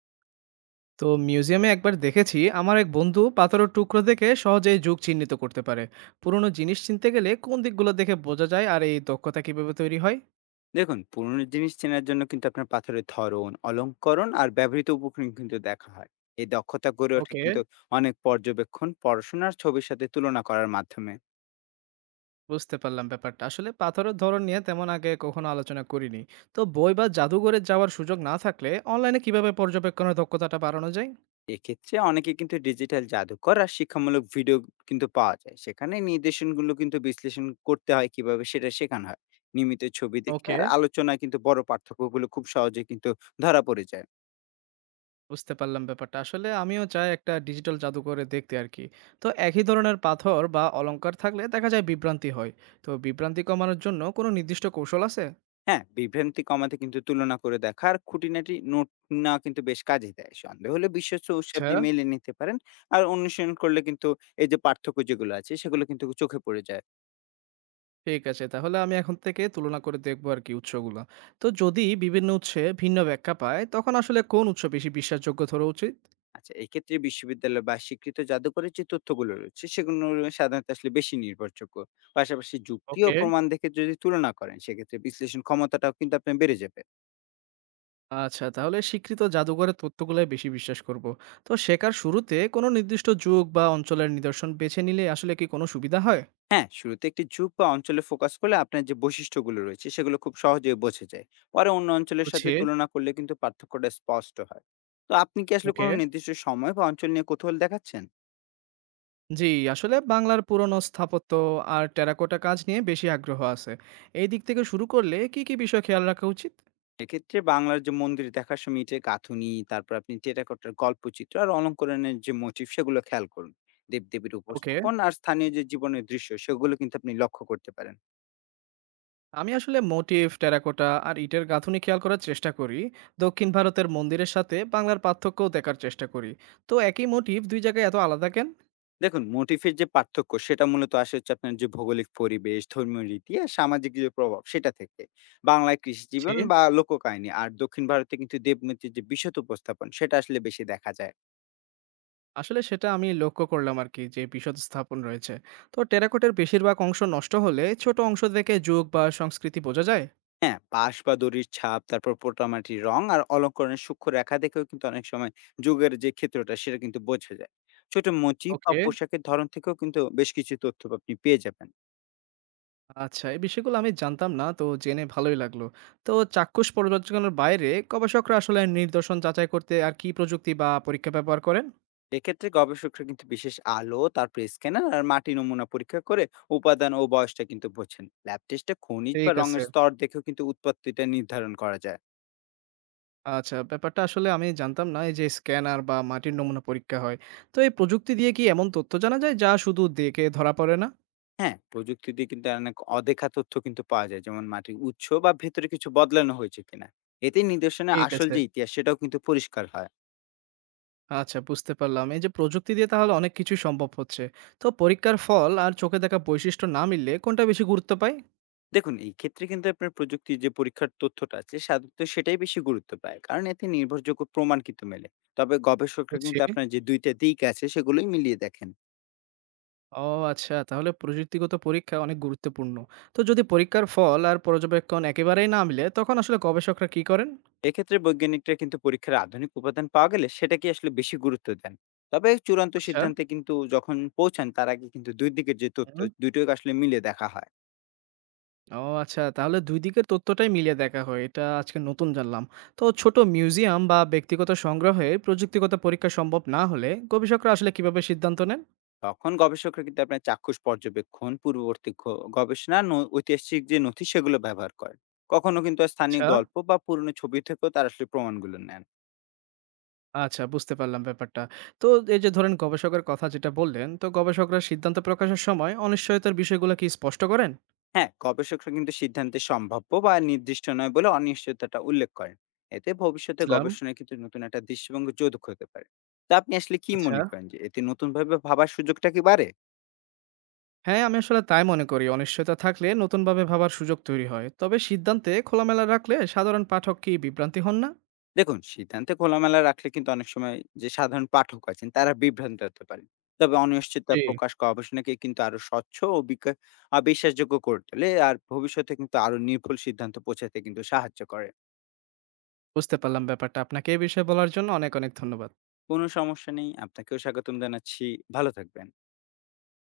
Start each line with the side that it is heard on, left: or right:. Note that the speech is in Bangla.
right: তো মিউজিয়ামে একবার দেখেছি আমার এক বন্ধু পাথরের টুকরো দেখে সহজেই যুগ চিহ্নিত করতে পারে। পুরনো জিনিস চিনতে গেলে কোন দিকগুলো দেখে বোঝা যায় আর এই দক্ষতা কিভাবে তৈরি হয়?
left: দেখুন পুরনো জিনিস চেনার জন্য কিন্তু আপনার পাথরের ধরন, অলঙ্করণ আর ব্যবহৃত উপকরণ কিন্তু দেখা হয়। এই দক্ষতা গড়ে ওঠে
right: ওকে।
left: কিন্তু অনেক পর্যবেক্ষণ, পড়াশোনার ছবির সাথে তুলনা করার মাধ্যমে।
right: বুঝতে পারলাম ব্যাপারটা। আসলে পাথরের ধরন নিয়ে তেমন আগে কখনো আলোচনা করিনি। তো বই বা জাদুঘরে যাওয়ার সুযোগ না থাকলে অনলাইনে কিভাবে পর্যবেক্ষণের দক্ষতাটা বাড়ানো যায়?
left: এক্ষেত্রে অনেকে কিন্তু ডিজিটাল জাদুকর আর শিক্ষামূলক ভিডিও কিন্তু পাওয়া যায়। সেখানে নির্দেশনগুলো কিন্তু বিশ্লেষণ করতে হয় কিভাবে সেটা শেখানো হয়। নিয়মিত ছবি দেখে
right: ওকে।
left: আর আলোচনায় কিন্তু বড় পার্থক্যগুলো খুব সহজে কিন্তু ধরা পড়ে যায়।
right: বুঝতে পারলাম ব্যাপারটা। আসলে আমিও চাই একটা ডিজিটাল জাদুঘরে দেখতে আর কি। তো একই ধরনের পাথর বা অলংকার থাকলে দেখা যায় বিভ্রান্তি হয়। তো বিভ্রান্তি কমানোর জন্য কোনো নির্দিষ্ট কৌশল আছে?
left: হ্যাঁ, বিভ্রান্তি কমাতে কিন্তু তুলনা করে দেখা আর খুঁটিনাটি নোট নেওয়া কিন্তু বেশ কাজে দেয়। সন্দেহ হলে বিশ্বস্ত উৎসে
right: আচ্ছা,
left: আপনি মেলে নিতে পারেন। আর অনুশীলন করলে কিন্তু এই যে পার্থক্য যেগুলো আছে সেগুলো কিন্তু চোখে পড়ে যায়।
right: ঠিক আছে। তাহলে আমি এখন থেকে তুলনা করে দেখবো আরকি উৎসগুলা। তো যদি বিভিন্ন উৎসে ভিন্ন ব্যাখ্যা পায়, তখন আসলে কোন উৎস বেশি বিশ্বাসযোগ্য ধরা উচিত?
left: আচ্ছা, এক্ষেত্রে বিশ্ববিদ্যালয় বা স্বীকৃত জাদুঘরের যে তথ্যগুলো রয়েছে সেগুলো সাধারণত আসলে বেশি নির্ভরযোগ্য। পাশাপাশি যুক্তি ও
right: ওকে।
left: প্রমাণ দেখে যদি তুলনা করেন সেক্ষেত্রে বিশ্লেষণ ক্ষমতাটাও কিন্তু আপনার বেড়ে যাবে।
right: আচ্ছা, তাহলে স্বীকৃত জাদুঘরের তথ্যগুলাই বেশি বিশ্বাস করব। তো শেখার শুরুতে কোনো নির্দিষ্ট যুগ বা অঞ্চলের নিদর্শন বেছে নিলে আসলে কি কোনো সুবিধা হয়?
left: হ্যাঁ, শুরুতে একটি যুগ বা অঞ্চলে ফোকাস করলে আপনার যে বৈশিষ্ট্যগুলো রয়েছে সেগুলো খুব সহজেই বোঝা যায়। পরে অন্য অঞ্চলের
right: বুঝছি।
left: সাথে তুলনা করলে কিন্তু পার্থক্যটা স্পষ্ট হয়। তো আপনি কি আসলে
right: ওকে।
left: কোনো নির্দিষ্ট সময় বা অঞ্চল নিয়ে কৌতূহল দেখাচ্ছেন?
right: জি, আসলে বাংলার পুরনো স্থাপত্য আর টেরাকোটা কাজ নিয়ে বেশি আগ্রহ আছে। এই দিক থেকে শুরু করলে কি, কি বিষয় খেয়াল রাখা উচিত?
left: এক্ষেত্রে বাংলার যে মন্দির দেখার সময় ইটের গাঁথুনি, তারপর আপনি টেরাকোটার গল্পচিত্র আর অলঙ্করণের যে মোটিভ সেগুলো খেয়াল করুন। দেবদেবীর
right: ওকে।
left: উপস্থাপন আর স্থানীয় যে জীবনের দৃশ্য সেগুলো কিন্তু আপনি লক্ষ্য করতে পারেন।
right: আমি আসলে মোটিভ টেরাকোটা আর ইটের গাঁথুনি খেয়াল করার চেষ্টা করি। দক্ষিণ ভারতের মন্দিরের সাথে বাংলার পার্থক্যও দেখার চেষ্টা করি। তো একই মোটিভ দুই জায়গায় এত আলাদা কেন?
left: দেখুন, মোটিফের যে পার্থক্য সেটা মূলত আসে হচ্ছে আপনার যে ভৌগোলিক পরিবেশ, ধর্মীয় রীতি আর সামাজিক যে প্রভাব সেটা থেকে। বাংলায় কৃষি
right: ছে,
left: জীবন বা লোককাহিনী আর দক্ষিণ ভারতে কিন্তু দেবমূর্তির যে বিশদ উপস্থাপন সেটা আসলে বেশি দেখা যায়।
right: আসলে সেটা আমি লক্ষ্য করলাম আর কি যে বিশদ স্থাপন রয়েছে। তো টেরাকোটের বেশিরভাগ অংশ নষ্ট হলে ছোট অংশ থেকে যুগ বা সংস্কৃতি বোঝা যায়?
left: হ্যাঁ, বাঁশ বা দড়ির ছাপ, তারপর পোটামাটির রং আর অলঙ্করণের সূক্ষ্ম রেখা দেখেও কিন্তু অনেক সময় যুগের যে ক্ষেত্রটা সেটা কিন্তু বোঝা যায়। ছোট মোচি বা
right: ওকে।
left: পোশাকের ধরন থেকেও কিন্তু বেশ কিছু তথ্য আপনি পেয়ে যাবেন।
right: আচ্ছা, এই বিষয়গুলো আমি জানতাম না, তো জেনে ভালোই লাগলো। তো চাক্ষুষ পর্যবেক্ষণের বাইরে গবেষকরা আসলে নিদর্শন যাচাই করতে আর কি প্রযুক্তি বা পরীক্ষা ব্যবহার করেন?
left: এক্ষেত্রে গবেষকরা কিন্তু বিশেষ আলো, তারপর স্ক্যানার আর মাটি নমুনা পরীক্ষা করে উপাদান ও বয়সটা কিন্তু বোঝেন। ল্যাব টেস্টে খনিজ বা
right: ঠিক আছে।
left: রঙের স্তর দেখেও কিন্তু উৎপত্তিটা নির্ধারণ করা যায়।
right: আচ্ছা, ব্যাপারটা আসলে আমি জানতাম না। এই যে স্ক্যানার বা মাটির নমুনা পরীক্ষা হয়। তো এই প্রযুক্তি দিয়ে কি এমন তথ্য জানা যায় যা শুধু দেখে ধরা পড়ে না?
left: হ্যাঁ, প্রযুক্তি দিয়ে কিন্তু অনেক অদেখা তথ্য কিন্তু পাওয়া যায়, যেমন মাটির উৎস বা ভেতরে কিছু বদলানো হয়েছে কিনা। এতে নিদর্শনে
right: ঠিক
left: আসল
right: আছে।
left: যে ইতিহাস সেটাও কিন্তু পরিষ্কার হয়।
right: আচ্ছা, বুঝতে পারলাম। এই যে প্রযুক্তি দিয়ে তাহলে অনেক কিছুই সম্ভব হচ্ছে। তো পরীক্ষার ফল আর চোখে দেখা বৈশিষ্ট্য না মিললে কোনটা বেশি গুরুত্ব পায়?
left: দেখুন, এই ক্ষেত্রে কিন্তু আপনার প্রযুক্তির যে পরীক্ষার তথ্যটা আছে সাধারণত সেটাই বেশি গুরুত্ব পায়, কারণ এতে নির্ভরযোগ্য প্রমাণ কিন্তু মেলে। তবে গবেষকরা
right: বুঝছি।
left: কিন্তু আপনার যে দুইটা দিক আছে সেগুলোই মিলিয়ে দেখেন।
right: ও আচ্ছা, তাহলে প্রযুক্তিগত পরীক্ষা অনেক গুরুত্বপূর্ণ। তো যদি পরীক্ষার ফল আর পর্যবেক্ষণ একেবারেই না মিলে তখন আসলে গবেষকরা কি করেন?
left: এক্ষেত্রে বৈজ্ঞানিকরা কিন্তু পরীক্ষার আধুনিক উপাদান পাওয়া গেলে সেটাকে আসলে বেশি গুরুত্ব দেন। তবে চূড়ান্ত
right: আচ্ছা।
left: সিদ্ধান্তে কিন্তু যখন পৌঁছান, তার আগে কিন্তু দুই দিকের যে তথ্য
right: হুম।
left: দুটোই আসলে মিলে দেখা হয়।
right: ও আচ্ছা, তাহলে দুই দিকের তথ্যটাই মিলিয়ে দেখা হয়, এটা আজকে নতুন জানলাম। তো ছোট মিউজিয়াম বা ব্যক্তিগত সংগ্রহে প্রযুক্তিগত পরীক্ষা সম্ভব না হলে গবেষকরা আসলে কিভাবে সিদ্ধান্ত নেন?
left: তখন গবেষকরা কিন্তু আপনার চাক্ষুষ পর্যবেক্ষণ, পূর্ববর্তী গবেষণা, ঐতিহাসিক যে নথি সেগুলো ব্যবহার করেন। কখনো কিন্তু স্থানীয়
right: আচ্ছা।
left: গল্প বা পুরনো ছবি থেকেও তার আসলে প্রমাণগুলো নেন।
right: আচ্ছা, বুঝতে পারলাম ব্যাপারটা। তো এই যে ধরেন গবেষকের কথা যেটা বললেন, তো গবেষকরা সিদ্ধান্ত প্রকাশের সময় অনিশ্চয়তার বিষয়গুলো কি স্পষ্ট করেন?
left: হ্যাঁ, গবেষকরা কিন্তু সিদ্ধান্তে সম্ভাব্য বা নির্দিষ্ট নয় বলে অনিশ্চয়তাটা উল্লেখ করেন। এতে ভবিষ্যতে
right: বুঝলাম।
left: গবেষণায় কিন্তু নতুন একটা দৃষ্টিভঙ্গি যোগ হতে পারে। তা আপনি আসলে কি
right: আচ্ছা,
left: মনে করেন, যে এতে নতুন ভাবে ভাবার সুযোগটা কি বাড়ে?
right: হ্যাঁ আমি আসলে তাই মনে করি, অনিশ্চয়তা থাকলে নতুনভাবে ভাবার সুযোগ তৈরি হয়। তবে সিদ্ধান্তে খোলামেলা রাখলে সাধারণ পাঠক কি বিভ্রান্তি হন না?
left: দেখুন, সিদ্ধান্তে খোলামেলা রাখলে কিন্তু অনেক সময় যে সাধারণ পাঠক আছেন তারা বিভ্রান্ত হতে পারেন। তবে অনিশ্চয়তা
right: জি।
left: প্রকাশ গবেষণাকে কিন্তু আরো স্বচ্ছ ও বিকা- আহ বিশ্বাসযোগ্য করে তোলে, আর ভবিষ্যতে কিন্তু আরো নির্ভুল সিদ্ধান্ত পৌঁছাতে কিন্তু সাহায্য করে।
right: বুঝতে পারলাম ব্যাপারটা। আপনাকে এই বিষয়ে বলার জন্য অনেক, অনেক ধন্যবাদ।
left: কোনো সমস্যা নেই, আপনাকেও স্বাগতম জানাচ্ছি। ভালো থাকবেন।